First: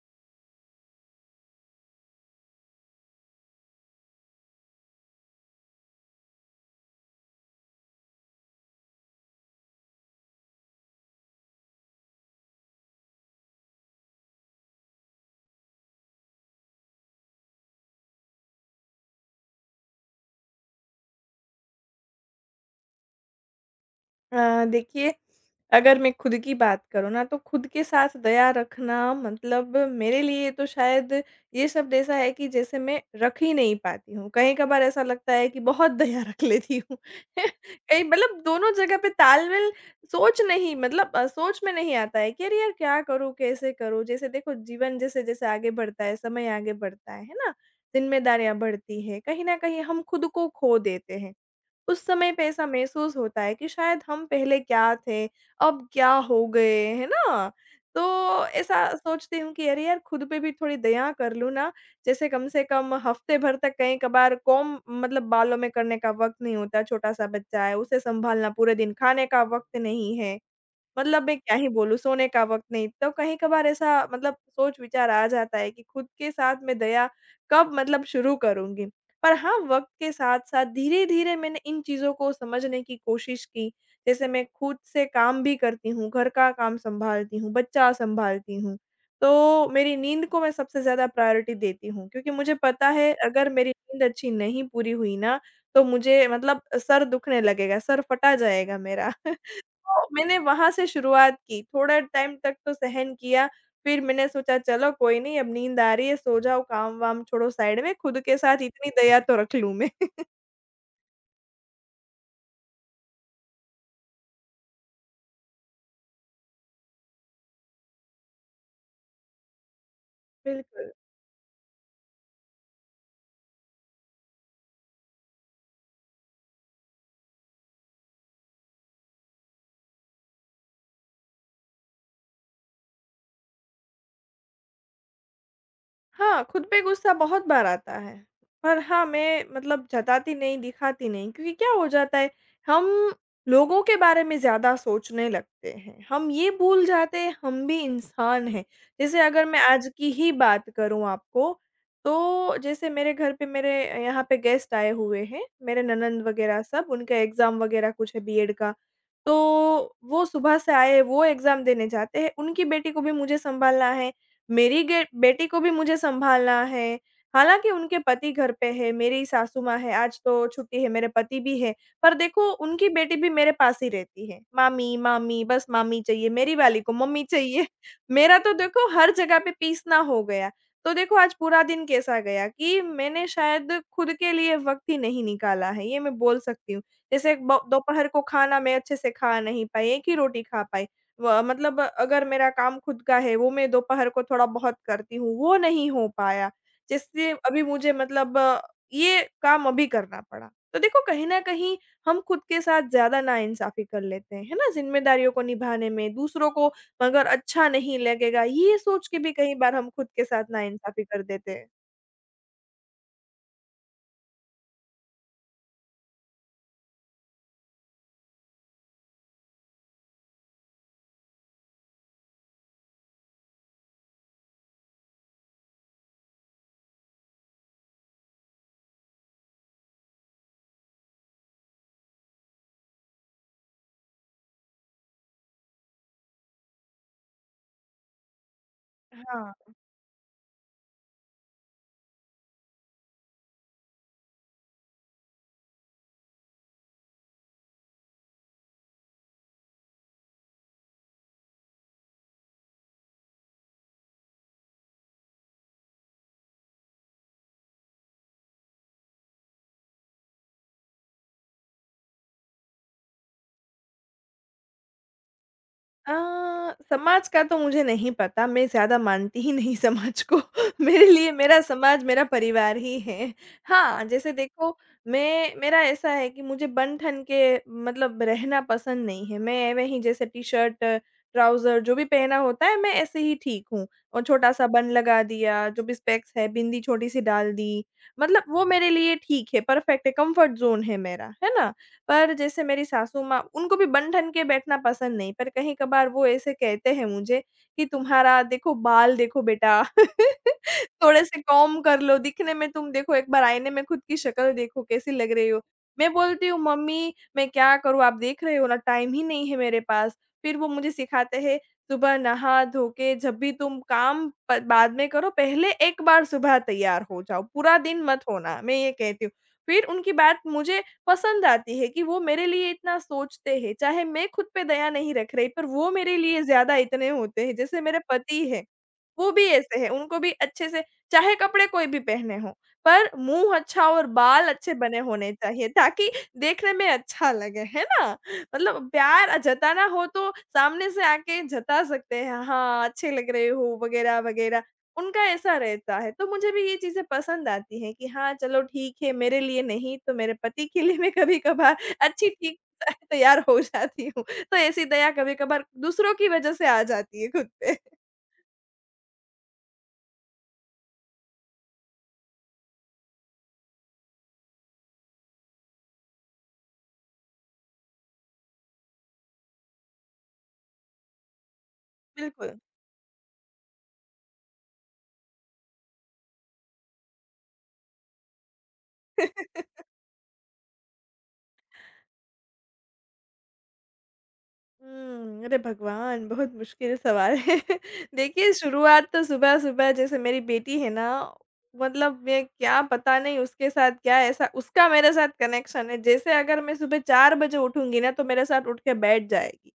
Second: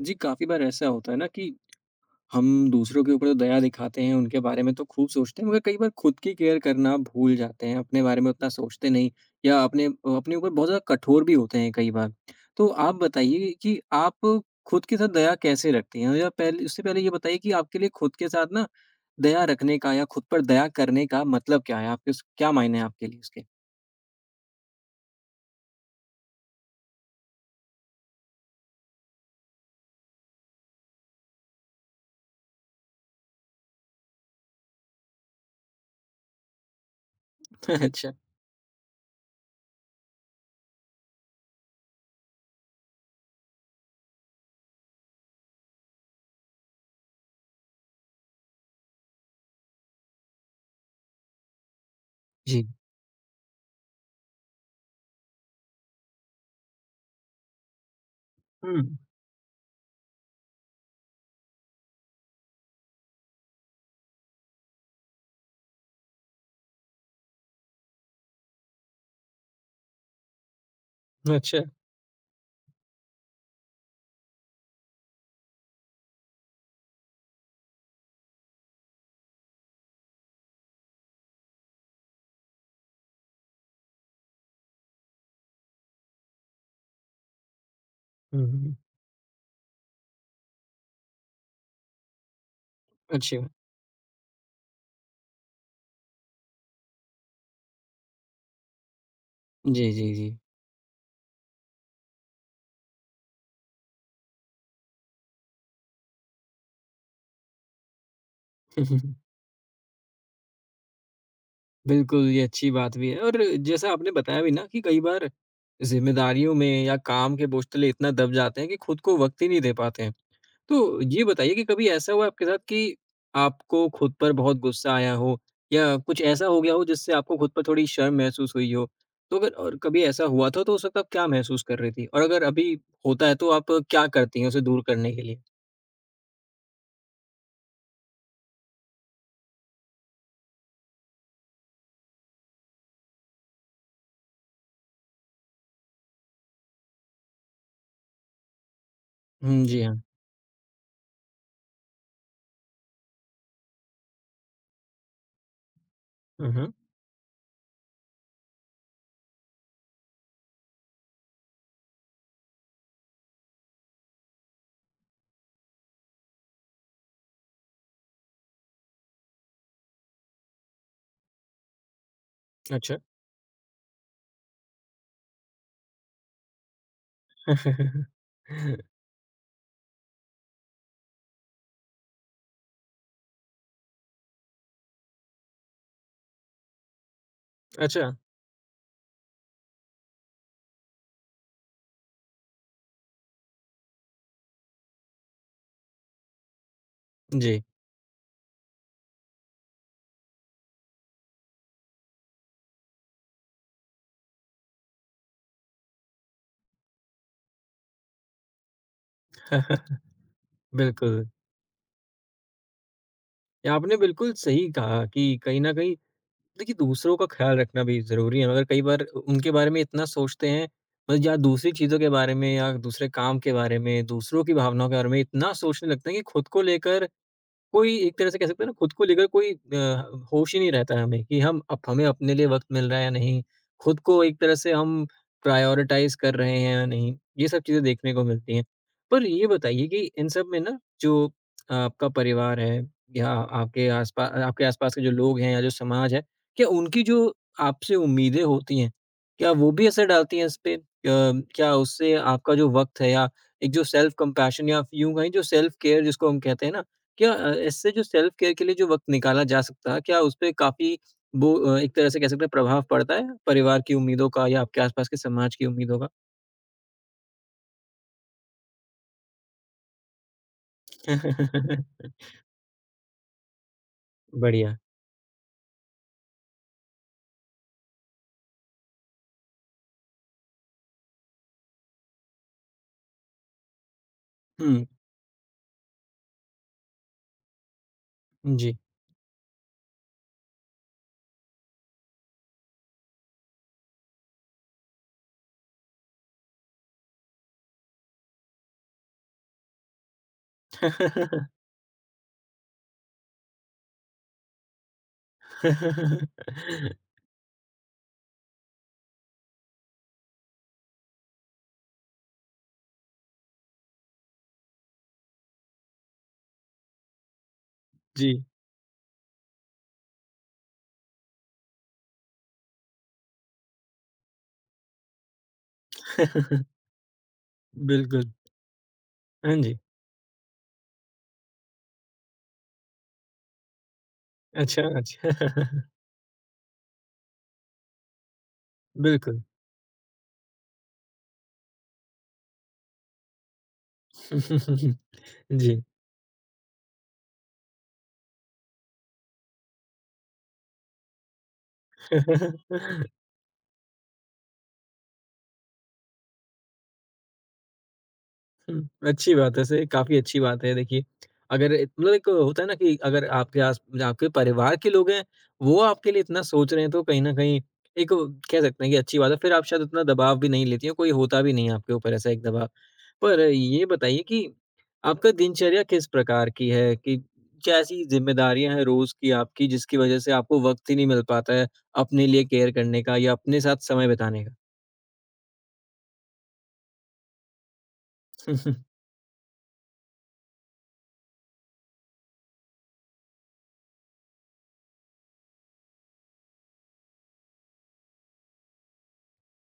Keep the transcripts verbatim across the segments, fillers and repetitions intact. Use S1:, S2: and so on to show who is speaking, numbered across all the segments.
S1: जी, काफ़ी बार ऐसा होता है ना कि हम दूसरों के ऊपर तो दया दिखाते हैं, उनके बारे में तो खूब सोचते हैं, मगर कई बार खुद की केयर करना भूल जाते हैं, अपने बारे में उतना सोचते नहीं या अपने अ, अपने ऊपर बहुत ज़्यादा कठोर भी होते हैं कई बार। तो आप बताइए कि आप खुद के साथ दया कैसे रखती हैं? या पहले उससे पहले ये बताइए कि आपके लिए खुद के साथ ना दया रखने का या खुद पर दया करने का मतलब क्या है? आपके उस क्या मायने हैं आपके लिए उसके?
S2: अ, देखिए, अगर मैं खुद की बात करूँ ना, तो खुद के साथ दया रखना मतलब मेरे लिए तो शायद ये शब्द ऐसा है कि जैसे मैं रख ही नहीं पाती हूँ। कहीं-कभार ऐसा लगता है कि बहुत दया रख लेती हूँ। कहीं
S1: अच्छा,
S2: मतलब दोनों जगह पे तालमेल सोच नहीं मतलब अ, सोच में नहीं आता है कि अरे यार! क्या करूँ, कैसे करूँ? जैसे देखो जीवन जैसे-जैसे आगे बढ़ता है, समय आगे बढ़ता है, है ना? ज़िम्मेदारियाँ बढ़ती हैं, कहीं न कहीं हम खुद को खो देते हैं। उस समय पे ऐसा
S1: जी।
S2: महसूस होता है कि शायद हम पहले क्या थे, अब क्या हो गए, है ना? तो
S1: हुँ,
S2: ऐसा सोचती हूँ कि अरे यार, खुद पे भी थोड़ी दया कर लूँ ना। जैसे कम से कम हफ्ते भर तक कहीं-कभार कोंब मतलब बालों में करने का वक़्त नहीं होता, छोटा-सा बच्चा है, उसे सँभालना पूरे दिन, खाने का वक़्त नहीं है। मतलब मैं क्या
S1: अच्छा।
S2: ही बोलूँ, सोने का वक़्त नहीं। तो कहीं-कभार ऐसा मतलब सोच-विचार आ जाता है कि खुद के साथ मैं दया कब मतलब शुरू करूँगी। पर हाँ, वक़्त के साथ-साथ धीरे-धीरे मैंने इन चीज़ों को समझने की कोशिश की। जैसे मैं खुद से काम भी करती हूँ, घर का काम सँभालती हूँ, बच्चा
S1: हुँ,
S2: सँभालती हूँ।
S1: हुँ।
S2: तो मेरी नींद को मैं सबसे ज़्यादा प्रायोरिटी देती हूँ क्योंकि मुझे पता है
S1: अच्छी
S2: अगर
S1: बात।
S2: मेरी नींद अच्छी नहीं पूरी हुई ना, तो मुझे मतलब सर दुखने लगेगा, सर फटा जाएगा मेरा।
S1: जी,
S2: तो
S1: जी, जी।
S2: मैंने वहाँ से शुरुआत की, थोड़ा टाइम तक तो सहन किया, फिर मैंने सोचा चलो कोई नहीं अब नींद आ रही है, सो जाओ, काम-वाम छोड़ो साइड में, खुद के साथ इतनी दया तो रख लूँ मैं।
S1: बिल्कुल, ये अच्छी बात भी है और जैसा आपने बताया भी ना कि कई बार ज़िम्मेदारियों में या काम के बोझ तले इतना दब जाते हैं कि खुद को वक़्त ही नहीं दे पाते हैं।
S2: बिल्कुल।
S1: तो ये बताइए कि कभी ऐसा हुआ आपके साथ कि आपको खुद पर बहुत गुस्सा आया हो या कुछ ऐसा हो गया हो जिससे आपको खुद पर थोड़ी शर्म महसूस हुई हो? तो अगर और कभी ऐसा हुआ था तो उस वक़्त आप क्या महसूस कर रही थी? और अगर अभी होता है तो आप क्या करती हैं उसे दूर करने के लिए?
S2: हाँ, खुद पे गुस्सा बहुत बार आता है। पर हाँ, मैं मतलब जताती नहीं, दिखाती नहीं क्योंकि क्या हो जाता है, हम लोगों के बारे में ज़्यादा सोचने लगते हैं। हम ये भूल जाते हैं, हम भी इंसान हैं। जैसे अगर मैं
S1: हुँ, जी
S2: आज
S1: हाँ।
S2: की ही बात करूँ आपको, तो जैसे मेरे घर पे मेरे यहाँ पे गेस्ट आए हुए हैं, मेरे ननंद
S1: हुँ,
S2: वगैरह
S1: हुँ।
S2: सब, उनका एग्ज़ाम वगैरह कुछ है बीएड का। तो वो सुबह से आए, वो एग्ज़ाम देने जाते हैं, उनकी बेटी को भी मुझे सँभालना है। मेरी गे बेटी को भी मुझे सँभालना है, हालाँकि उनके पति घर पे हैं, मेरी सासू माँ हैं, आज तो छुट्टी है, मेरे पति भी हैं, पर देखो उनकी
S1: अच्छा।
S2: बेटी भी मेरे पास ही रहती है, मामी, मामी, बस मामी चाहिए, मेरी वाली को मम्मी चाहिए। मेरा तो देखो हर जगह पे पीसना हो गया। तो देखो आज पूरा दिन कैसा गया कि मैंने शायद खुद के लिए वक़्त ही नहीं निकाला है, ये मैं बोल सकती हूँ। जैसे ब दोपहर
S1: अच्छा,
S2: को खाना मैं अच्छे से खा नहीं पाई, एक ही रोटी खा पाई। व मतलब अगर मेरा काम खुद का है, वो मैं दोपहर को थोड़ा बहुत करती हूँ, वो नहीं हो पाया। जिससे
S1: जी।
S2: अभी मुझे मतलब अ, ये काम अभी करना पड़ा। तो देखो कहीं न कहीं हम खुद के साथ ज़्यादा नाइंसाफ़ी कर लेते हैं, है ना? ज़िम्मेदारियों को निभाने में, दूसरों को मगर अच्छा नहीं लगेगा, ये सोच के भी कई बार हम खुद के साथ नाइंसाफ़ी कर
S1: बिल्कुल।
S2: देते हैं।
S1: या आपने बिल्कुल सही कहा कि कहीं न कहीं देखिए दूसरों का ख़्याल रखना भी ज़रूरी है मगर कई बार उनके बारे में इतना सोचते हैं मतलब या दूसरी चीज़ों के बारे में या दूसरे काम के बारे में, दूसरों की भावनाओं के बारे में इतना सोचने लगते हैं कि खुद को लेकर कोई एक तरह से कह सकते हैं ना खुद को लेकर कोई अ, होश ही नहीं रहता है हमें कि हम अप हमें अपने लिए वक़्त मिल रहा है या नहीं, खुद को एक तरह से हम प्रायोरिटाइज़ कर रहे हैं या नहीं, ये सब चीज़ें देखने को मिलती हैं। पर ये
S2: हाँ।
S1: बताइए कि इन सब में ना जो अ, आपका परिवार है या आपके आस-पा आपके आस-पास के जो लोग हैं या जो समाज है, क्या उनकी जो आपसे उम्मीदें होती हैं, क्या वो भी असर डालती हैं इस पे? अ, क्या उससे आपका जो वक़्त है या एक जो सेल्फ कंपैशन या यूँ कहें जो सेल्फ केयर जिसको हम कहते हैं ना क्या अ, इससे जो सेल्फ केयर के लिए जो वक़्त निकाला जा सकता है, क्या उसपे काफ़ी वो अ, एक तरह से कह सकते हैं प्रभाव पड़ता है, परिवार की उम्मीदों का या आपके आस-पास के समाज की उम्मीदों का?
S2: अ, समाज का तो मुझे नहीं पता, मैं ज़्यादा मानती ही नहीं समाज को। मेरे लिए मेरा समाज मेरा परिवार ही है। हाँ, जैसे देखो
S1: बढ़िया।
S2: मैं मेरा ऐसा है कि मुझे बन-ठन के मतलब रहना पसंद नहीं है। मैं एवे ही जैसे टी-शर्ट, ट्राउज़र जो भी पहना होता है मैं ऐसे ही ठीक हूँ। और छोटा-सा
S1: हुँ,
S2: बन लगा दिया, जो भी स्पेक्स है, बिंदी छोटी-सी डाल दी, मतलब वो
S1: जी।
S2: मेरे लिए ठीक है, परफेक्ट है, कम्फर्ट ज़ोन है मेरा, है ना? पर जैसे मेरी सासू माँ उनको भी बन-ठन के बैठना पसंद नहीं, पर कहीं-कभार वो ऐसे कहते हैं मुझे कि तुम्हारा देखो बाल देखो बेटा, थोड़े से कॉम्ब कर लो, दिखने में तुम देखो एक बार आईने में खुद की शक्ल देखो कैसी लग रही हो। मैं बोलती हूँ मम्मी मैं क्या करूँ आप देख रहे हो ना टाइम ही नहीं है मेरे पास। फिर वो मुझे सिखाते हैं सुबह नहा धो के जब भी तुम काम प बाद में करो पहले एक बार सुबह तैयार हो जाओ, पूरा दिन मत
S1: जी।
S2: होना, मैं ये कहती हूँ। फिर उनकी बात मुझे पसंद आती है कि वो मेरे लिए इतना सोचते हैं। चाहे मैं खुद पे दया नहीं रख रही, पर वो मेरे लिए ज़्यादा इतने होते हैं। जैसे मेरे
S1: बिल्कुल।
S2: पति हैं, वो भी
S1: हाँ
S2: ऐसे
S1: जी।
S2: हैं, उनको भी अच्छे से चाहे कपड़े कोई भी पहने हों, पर मुँह अच्छा और बाल अच्छे
S1: अच्छा,
S2: बने होने चाहिए
S1: अच्छा।
S2: ताकि देखने में अच्छा लगे, है ना? मतलब प्यार
S1: बिल्कुल।
S2: जताना हो तो सामने से आके जता सकते हैं, "हाँ, अच्छे लग रहे हो" वगैरह-वगैरह। उनका ऐसा
S1: जी।
S2: रहता है, तो मुझे भी ये चीज़ें पसंद आती हैं कि हाँ, चलो ठीक है, मेरे लिए नहीं तो मेरे पति के लिए मैं कभी-कभार अच्छी ठीक तैयार हो जाती हूँ। तो ऐसी दया कभी-कभार दूसरों की वजह से आ जाती है खुद पे।
S1: हुँ, अच्छी बात है सही काफ़ी अच्छी बात है देखिए, अगर इत- मतलब एक होता है ना कि अगर आपके आस आपके परिवार के लोग हैं, वो आपके लिए इतना सोच रहे हैं तो कहीं न कहीं एक वो कह सकते हैं कि अच्छी बात है, फिर आप शायद उतना दबाव भी नहीं लेती हैं, कोई होता भी नहीं है आपके ऊपर ऐसा एक
S2: बिल्कुल।
S1: दबाव। पर ये बताइए कि आपका दिनचर्या किस प्रकार की है? कि क्या ऐसी ज़िम्मेदारियाँ हैं रोज़ की आपकी जिसकी वज़ह से आपको वक़्त ही नहीं मिल पाता है अपने लिए केयर करने का या अपने साथ समय बिताने का?
S2: हुँ, अरे भगवान! बहुत मुश्किल सवाल है। देखिए, शुरुआत तो सुबह-सुबह जैसे मेरी बेटी है ना, मतलब मैं क्या पता नहीं उसके साथ क्या ऐसा उसका मेरे साथ कनेक्शन है। जैसे अगर मैं सुबह चार बजे उठूँगी ना, तो मेरे साथ उठ के बैठ जाएगी।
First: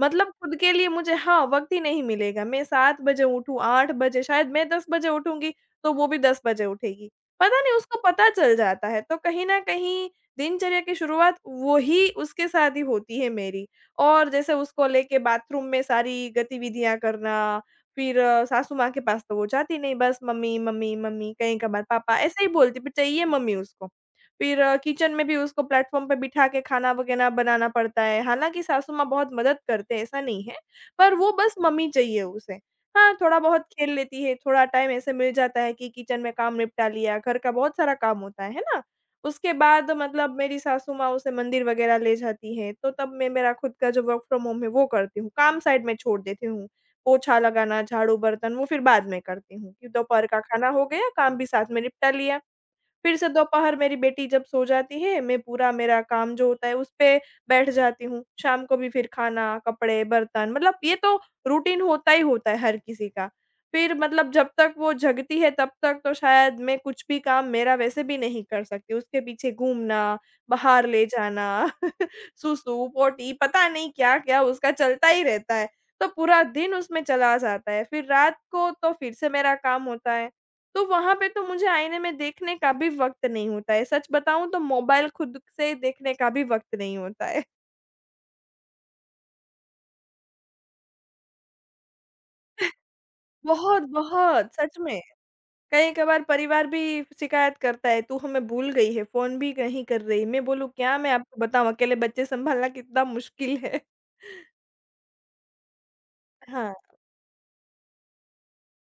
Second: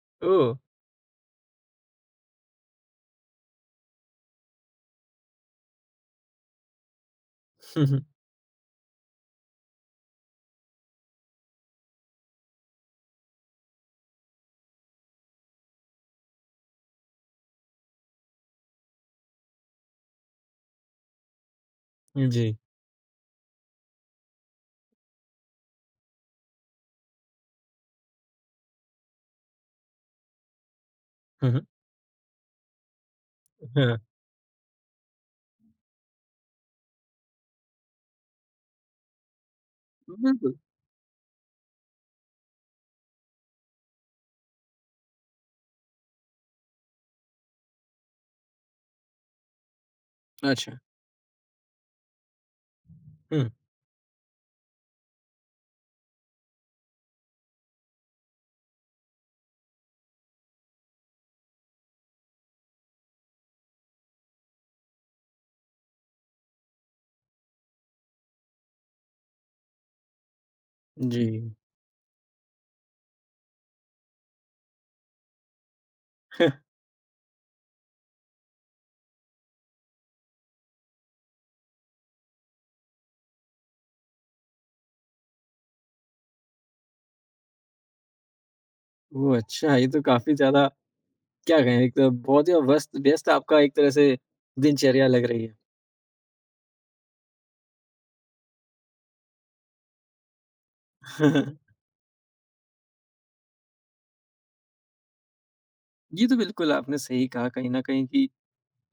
S2: मतलब
S1: ओह!
S2: खुद के लिए मुझे हाँ, वक़्त ही नहीं मिलेगा। मैं सात बजे उठूँ, आठ बजे, शायद मैं दस बजे उठूँगी, तो वो भी दस बजे उठेगी। पता नहीं उसको पता चल जाता है। तो कहीं न कहीं दिनचर्या की शुरुआत वो ही उसके साथ ही होती है मेरी। और जैसे उसको लेके बाथरूम में सारी गतिविधियाँ करना, फिर अ, सासू माँ के पास तो वो जाती नहीं, बस मम्मी, मम्मी, मम्मी, कहीं-कभार पापा, ऐसे ही
S1: जी।
S2: बोलती, पर चाहिए मम्मी उसको। फिर अ, किचन में भी उसको प्लेटफ़ॉर्म पे बिठा के खाना वगैरह बनाना पड़ता है, हालाँकि सासू माँ बहुत मदद करते हैं, ऐसा नहीं है, पर वो
S1: हुँ,
S2: बस
S1: हुँ।
S2: मम्मी चाहिए उसे। हाँ, थोड़ा बहुत खेल
S1: हाँ।
S2: लेती है, थोड़ा टाइम ऐसे मिल जाता है कि किचन में काम निपटा लिया, घर का बहुत सारा काम होता है, है ना? उसके बाद मतलब
S1: बिल्कुल,
S2: मेरी सासू माँ उसे मंदिर वग़ैरह ले जाती हैं, तो तब मैं मेरा खुद का जो वर्क फ्रॉम होम है वो करती हूँ, काम साइड में छोड़ देती हूँ। पोछा लगाना, झाड़ू, बर्तन वो फिर बाद में करती हूँ कि दोपहर का खाना
S1: अच्छा,
S2: हो गया, काम भी साथ में निपटा लिया। फिर से
S1: हुँ,
S2: दोपहर मेरी बेटी जब सो जाती है, मैं पूरा मेरा काम जो होता है उस पे बैठ जाती हूँ। शाम को भी फिर खाना, कपड़े, बर्तन मतलब ये तो रूटीन होता ही होता है हर किसी का। फिर मतलब जब तक वो जगती है तब तक तो शायद मैं कुछ भी काम मेरा वैसे भी नहीं कर सकती। उसके पीछे घूमना, बाहर ले
S1: जी।
S2: जाना, सूसू, पोटी पता नहीं क्या-क्या उसका चलता ही रहता है। तो पूरा दिन उसमें चला जाता है। फिर रात को तो फिर से मेरा काम होता है। तो वहाँ पे तो मुझे आईने में देखने का भी वक़्त नहीं होता है। सच बताऊँ तो मोबाइल खुद से देखने का भी वक़्त नहीं होता है।
S1: ओह! अच्छा, ये तो काफ़ी ज़्यादा क्या कहें एक तो बहुत ही व्यस्त व्यस्त आपका एक
S2: बहुत,
S1: तरह से
S2: बहुत सच में।
S1: दिनचर्या लग रही है।
S2: कहीं-कभार परिवार भी शिकायत करता है, "तू हमें भूल गई है, फ़ोन भी नहीं कर रही।" मैं बोलूँ, "क्या मैं आपको बताऊँ, अकेले बच्चे सँभालना कितना मुश्किल है।"
S1: ये तो बिल्कुल
S2: हाँ।
S1: आपने सही कहा कहीं न कहीं कि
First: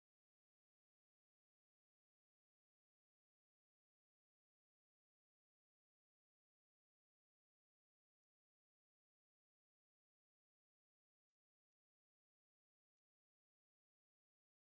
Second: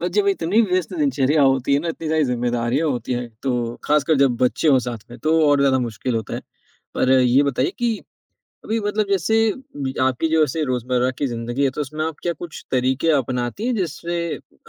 S1: और जब इतनी व्यस्त दिनचर्या होती है ना, इतनी सारी ज़िम्मेदारियाँ होती हैं, तो खासकर जब बच्चे हों साथ में, तो और ज़्यादा मुश्किल होता है। पर ये बताइए कि अभी मतलब जैसे आपकी जो ऐसे रोजमर्रा की जिंदगी है तो उसमें आप क्या कुछ तरीके अपनाती हैं जिससे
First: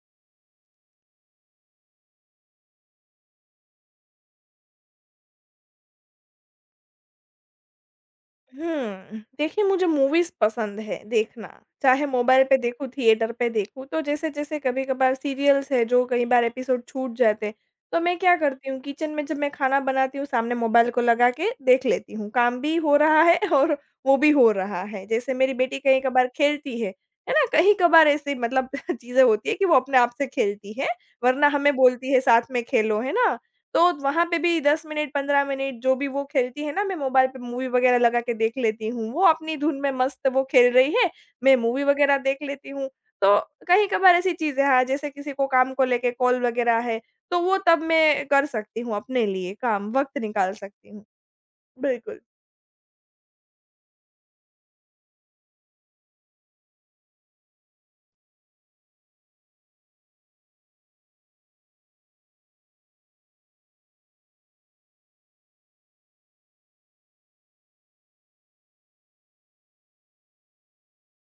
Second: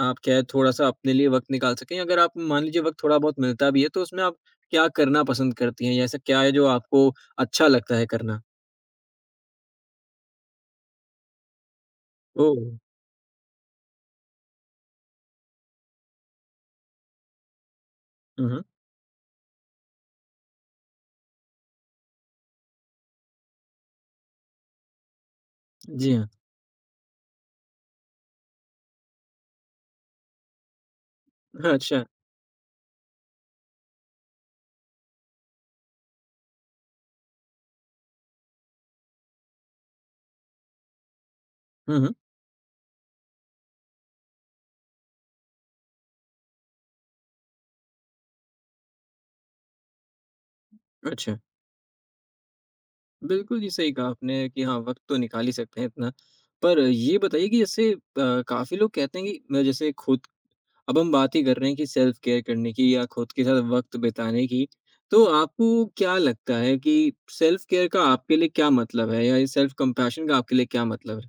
S1: आप क्या है थोड़ा सा अपने लिए वक्त निकाल सकें अगर आप मान लीजिए वक्त थोड़ा बहुत मिलता भी है तो उसमें आप क्या करना पसंद करती हैं या ऐसा क्या है जो आपको अच्छा लगता है करना
S2: हुँ। देखिए मुझे मूवीज़ पसंद है देखना, चाहे मोबाइल
S1: ओ
S2: पे देखूँ, थिएटर पे देखूँ। तो जैसे-जैसे कभी-कभार सीरियल्स है जो कई बार एपिसोड छूट जाते हैं, तो मैं क्या
S1: हम्म
S2: करती हूँ किचन में जब मैं खाना बनाती हूँ सामने मोबाइल को लगा के देख लेती हूँ। काम भी हो रहा है और वो भी हो रहा है। जैसे मेरी बेटी
S1: जी
S2: कहीं-कभार
S1: हाँ
S2: खेलती है, है ना? कहीं-कभार ऐसे मतलब चीज़ें होती है कि वो अपने आप से खेलती है, वरना
S1: हाँ,
S2: हमें
S1: अच्छा
S2: बोलती है साथ में खेलो, है ना? तो वहाँ पे भी दस मिनट, पंद्रह मिनट जो भी वो खेलती है ना, मैं मोबाइल पे मूवी वगैरह लगा के देख लेती हूँ। वो अपनी धुन में मस्त वो खेल रही है, मैं मूवी
S1: हम्म
S2: वगैरह देख लेती हूँ। तो कहीं-कभार ऐसी चीज़ें हाँ, जैसे किसी को काम को लेके कॉल वगैरह है, तो वो तब मैं कर सकती हूँ अपने लिए काम, वक़्त निकाल सकती हूँ।
S1: अच्छा
S2: बिल्कुल।
S1: बिल्कुल जी सही कहा आपने कि हाँ वक्त तो निकाल ही सकते हैं इतना पर ये बताइए कि जैसे अ, काफी लोग कहते हैं कि अ, जैसे खुद अब हम बात ही कर रहे हैं कि सेल्फ केयर करने की या खुद के साथ वक्त बिताने की। तो आपको क्या लगता है कि सेल्फ केयर का आपके लिए क्या मतलब है? या ये सेल्फ कंपैशन का आपके लिए क्या मतलब है?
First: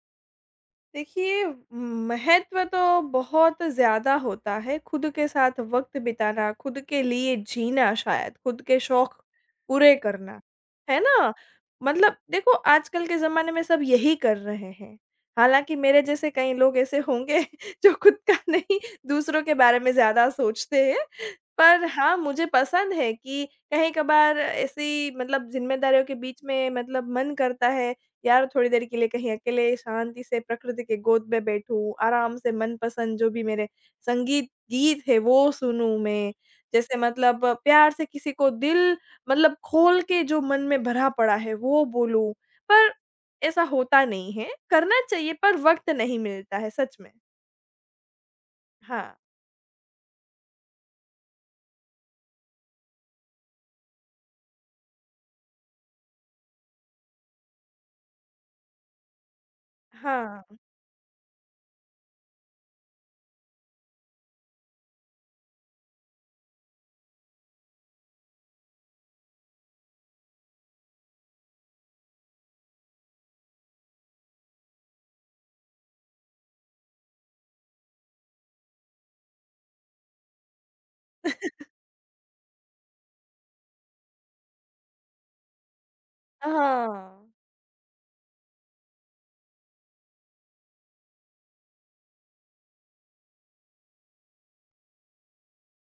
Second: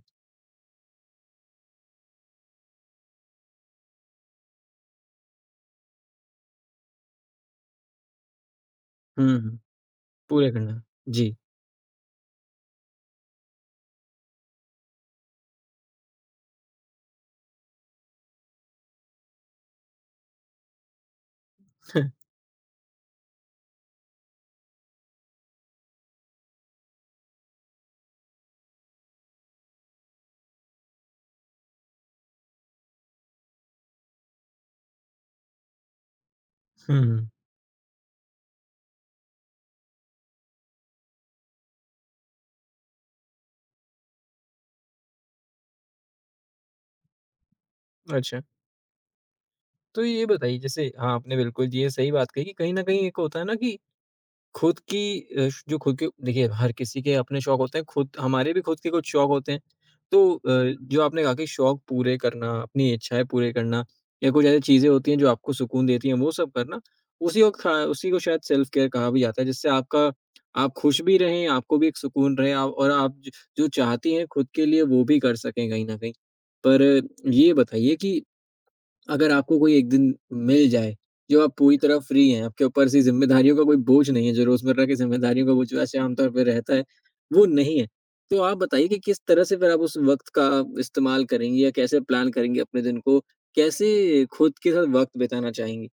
S2: देखिए, महत्व तो बहुत ज़्यादा होता है, खुद के साथ वक़्त बिताना, खुद के लिए जीना शायद, खुद के शौक
S1: हुँ, हुँ।
S2: पूरे करना,
S1: पूरे करना।
S2: है ना?
S1: जी।
S2: मतलब देखो आजकल के ज़माने में सब यही कर रहे हैं। हालाँकि मेरे जैसे कई लोग ऐसे होंगे जो खुद का नहीं दूसरों के बारे में ज़्यादा सोचते हैं। पर हाँ, मुझे पसंद है कि कहीं-कभार ऐसी मतलब ज़िम्मेदारियों के बीच में मतलब मन करता है यार थोड़ी देर के लिए कहीं अकेले शांति से प्रकृति के गोद में बैठूँ, आराम से मनपसंद जो भी मेरे संगीत गीत है वो सुनूँ मैं। जैसे
S1: हुँ, हुँ।
S2: मतलब प्यार से किसी को दिल मतलब खोल के जो मन में भरा पड़ा है वो बोलूँ, पर ऐसा होता नहीं है, करना चाहिए पर वक़्त नहीं मिलता है सच में।
S1: अच्छा,
S2: हाँ,
S1: तो ये बताइए जैसे हाँ, आपने बिल्कुल ये सही बात कही कि कहीं न कहीं एक होता है ना कि खुद की अ, श जो खुद के देखिए हर किसी के अपने शौक होते हैं, खुद हमारे भी खुद के कुछ शौक होते हैं। तो अ,
S2: हाँ,
S1: जो आपने कहा कि शौक पूरे करना, अपनी इच्छाएँ पूरे करना या कुछ ऐसी चीज़ें होती हैं जो आपको सुकून देती हैं, वो सब करना, उसी को खा उसी को शायद सेल्फ केयर कहा भी जाता है जिससे आपका आप खुश भी रहें, आपको भी एक सुकून रहे आप और आप ज जो चाहती हैं खुद के लिए वो भी कर सकें कहीं न कहीं। पर अ, ये बताइए कि अगर आपको कोई एक दिन मिल जाए, जो आप पूरी तरह फ्री हैं, आपके ऊपर से ज़िम्मेदारियों का कोई बोझ नहीं है, जो रोज़मर्रा की ज़िम्मेदारियों का बोझ वैसे आमतौर पे रहता है,
S2: हाँ।
S1: वो नहीं है। तो आप बताइए कि किस तरह से फिर आप उस वक़्त का इस्तेमाल करेंगी या कैसे प्लान करेंगी अपने दिन को? कैसे खुद के साथ वक़्त बिताना चाहेंगी?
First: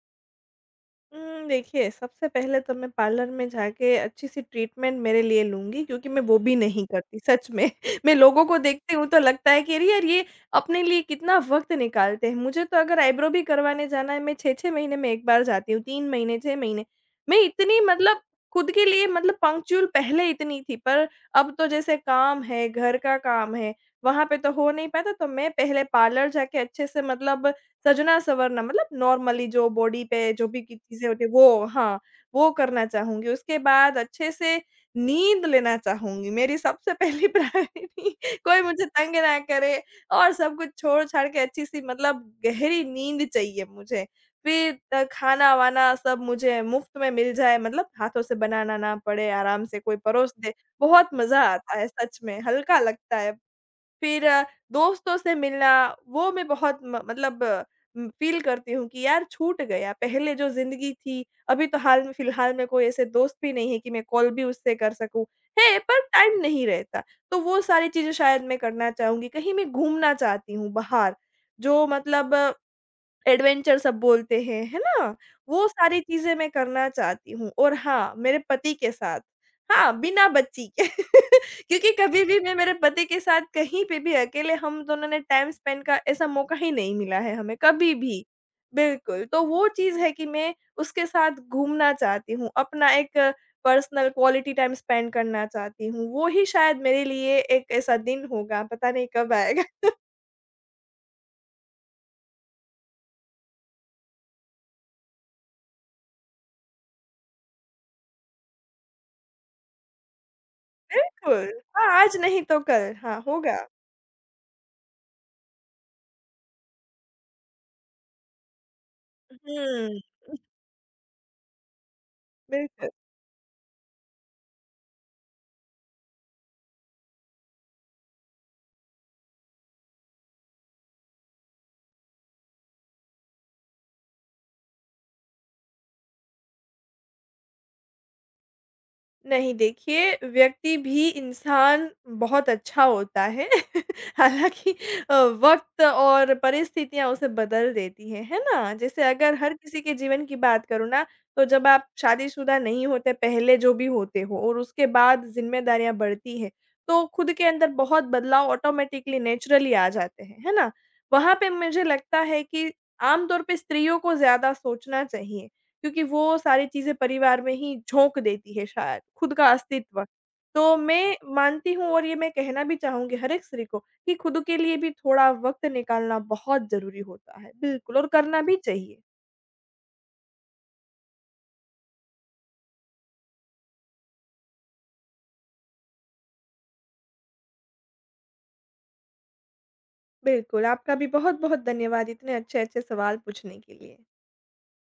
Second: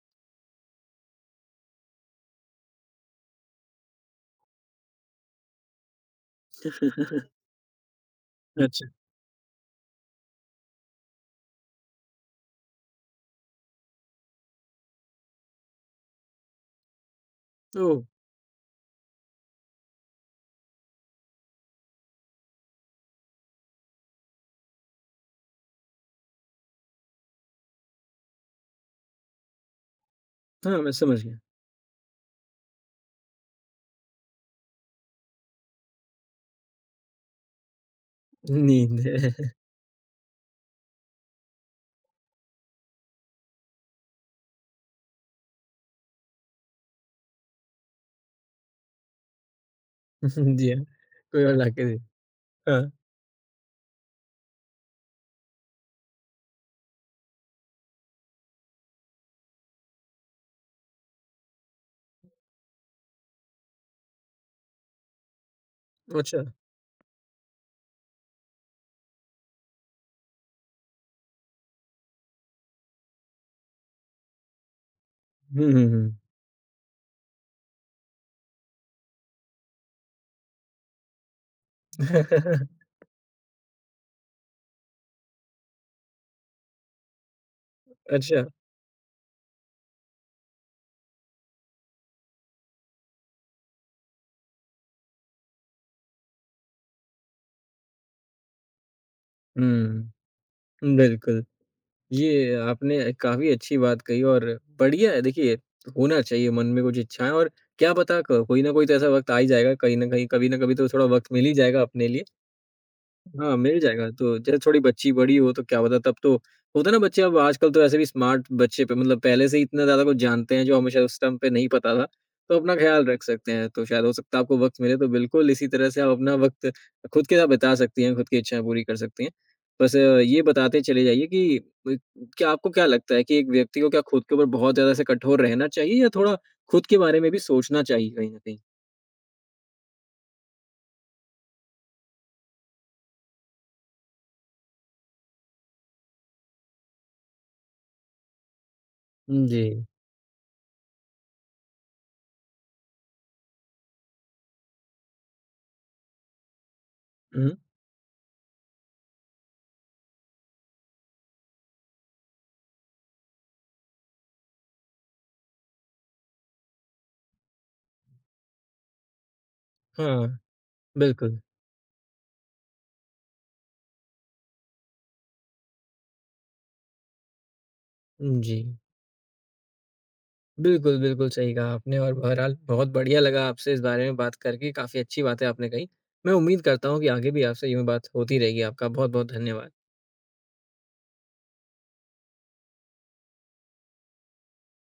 S2: उम, देखिए, सबसे पहले तो मैं पार्लर में जाके अच्छी-सी ट्रीटमेंट मेरे लिए लूँगी क्योंकि मैं वो भी नहीं करती, सच में। मैं लोगों को
S1: अच्छा।
S2: देखती हूँ तो लगता है कि अरे यार, ये अपने लिए कितना वक़्त निकालते हैं। मुझे तो अगर आइब्रो भी करवाने जाना है, मैं छह छह महीने में एक बार जाती हूँ, तीन महीने, छह महीने। मैं इतनी
S1: ओह!
S2: मतलब खुद के लिए मतलब पंक्चुअल पहले इतनी थी, पर अब तो जैसे काम है, घर का काम है, वहाँ पे तो हो नहीं पाता, तो मैं पहले पार्लर जाके अच्छे से मतलब सजना-संवरना मतलब नॉर्मली जो बॉडी पे जो भी की
S1: हाँ, मैं
S2: चीज़ें
S1: समझ
S2: होती है
S1: गया।
S2: वो हाँ, वो करना चाहूँगी। उसके बाद अच्छे से नींद लेना चाहूँगी। मेरी सबसे पहली प्रायोरिटी कोई मुझे
S1: नींद
S2: तंग ना
S1: है।
S2: करे और सब कुछ छोड़-छाड़ के अच्छी-सी मतलब गहरी नींद चाहिए मुझे। फिर अ, खाना-वाना सब मुझे मुफ्त में मिल जाए मतलब हाथों से बनाना ना पड़े, आराम से कोई परोस दे।
S1: जी हाँ,
S2: बहुत मज़ा
S1: कोई और
S2: आता
S1: लाके
S2: है
S1: दे
S2: सच में, हल्का
S1: हाँ,
S2: लगता है। फिर अ, दोस्तों से मिलना वो मैं बहुत म मतलब उम, फ़ील करती हूँ कि यार छूट गया, पहले जो ज़िंदगी थी, अभी तो हाल में फ़िलहाल में कोई ऐसे दोस्त भी नहीं है कि मैं कॉल भी उससे कर सकूँ। है, पर टाइम
S1: अच्छा।
S2: नहीं रहता। तो वो सारी चीज़ें शायद मैं करना चाहूँगी। कहीं मैं घूमना चाहती हूँ बाहर, जो मतलब एडवेंचर सब बोलते हैं, है ना? वो
S1: हुँ, हुँ,
S2: सारी
S1: हुँ।
S2: चीज़ें मैं करना चाहती हूँ और हाँ, मेरे पति के साथ। हाँ, बिना बच्ची के क्योंकि कभी भी मैं मेरे पति के साथ कहीं पे भी अकेले हम दोनों ने टाइम स्पेंड का ऐसा मौका ही नहीं मिला है हमें, कभी भी।
S1: अच्छा।
S2: बिल्कुल, तो वो चीज़ है कि मैं उसके साथ घूमना चाहती हूँ, अपना एक पर्सनल क्वालिटी टाइम स्पेंड करना चाहती हूँ। वो ही शायद मेरे लिए एक ऐसा दिन होगा, पता नहीं कब आएगा।
S1: हुँ, बिल्कुल। ये आपने काफ़ी अच्छी बात कही और बढ़िया है देखिए, होना चाहिए मन में कुछ इच्छाएँ और क्या पता क कोई ना कोई तो ऐसा वक़्त आ ही जाएगा, कहीं न कहीं, कभी ना कभी तो थोड़ा वक़्त मिल
S2: बिल्कुल,
S1: ही जाएगा
S2: हाँ,
S1: अपने
S2: आज
S1: लिए।
S2: नहीं तो कल। हाँ,
S1: हाँ,
S2: होगा।
S1: मिल जाएगा। तो जब थोड़ी बच्ची बड़ी हो तो क्या पता तब तो होता है ना बच्चे अब आजकल तो ऐसे भी स्मार्ट बच्चे पे मतलब पहले से ही इतना
S2: हुँ,
S1: ज़्यादा कुछ जानते हैं जो हमें शायद उस टाइम पे नहीं पता था। तो अपना
S2: बिल्कुल।
S1: ख़्याल रख सकते हैं। तो शायद हो सकता है आपको वक़्त मिले तो बिल्कुल इसी तरह से आप अपना वक़्त खुद के साथ बिता सकती हैं, खुद की इच्छाएँ पूरी कर सकती हैं। बस अ, ये बताते चले जाइए कि अ, क्या आपको क्या लगता है कि एक व्यक्ति को क्या खुद के ऊपर बहुत ज़्यादा ऐसे कठोर रहना चाहिए या थोड़ा खुद के बारे में भी सोचना चाहिए कहीं न कहीं?
S2: नहीं देखिए, व्यक्ति भी इंसान बहुत अच्छा होता है। हालाँकि अ, वक़्त और परिस्थितियाँ उसे बदल देती हैं, है ना? जैसे अगर हर
S1: जी।
S2: किसी के जीवन की बात करूँ ना, तो जब आप शादीशुदा नहीं होते, पहले जो भी होते हो और उसके बाद ज़िम्मेदारियाँ बढ़ती हैं, तो खुद के
S1: हुँ।
S2: अंदर बहुत बदलाव ऑटोमैटिकली नेचुरली आ जाते हैं, है ना? वहाँ पे मुझे लगता है कि आम तौर पे स्त्रियों को ज़्यादा सोचना चाहिए। क्योंकि वो सारी चीज़ें परिवार में ही झोंक देती है शायद, खुद का अस्तित्व।
S1: हाँ,
S2: तो मैं
S1: बिल्कुल।
S2: मानती हूँ और ये मैं कहना भी चाहूँगी हर एक स्त्री को कि खुद के लिए भी थोड़ा वक़्त निकालना बहुत ज़रूरी होता है। बिल्कुल और करना भी
S1: जी।
S2: चाहिए।
S1: बिल्कुल, बिल्कुल सही कहा आपने और बहरहाल बहुत बढ़िया लगा आपसे इस बारे में बात करके, काफ़ी अच्छी बातें आपने कहीं। मैं उम्मीद करता हूँ कि आगे भी आपसे यूँ ही बात होती रहेगी। आपका बहुत-बहुत धन्यवाद।
S2: बिल्कुल, आपका भी बहुत-बहुत धन्यवाद इतने अच्छे-अच्छे सवाल पूछने के लिए।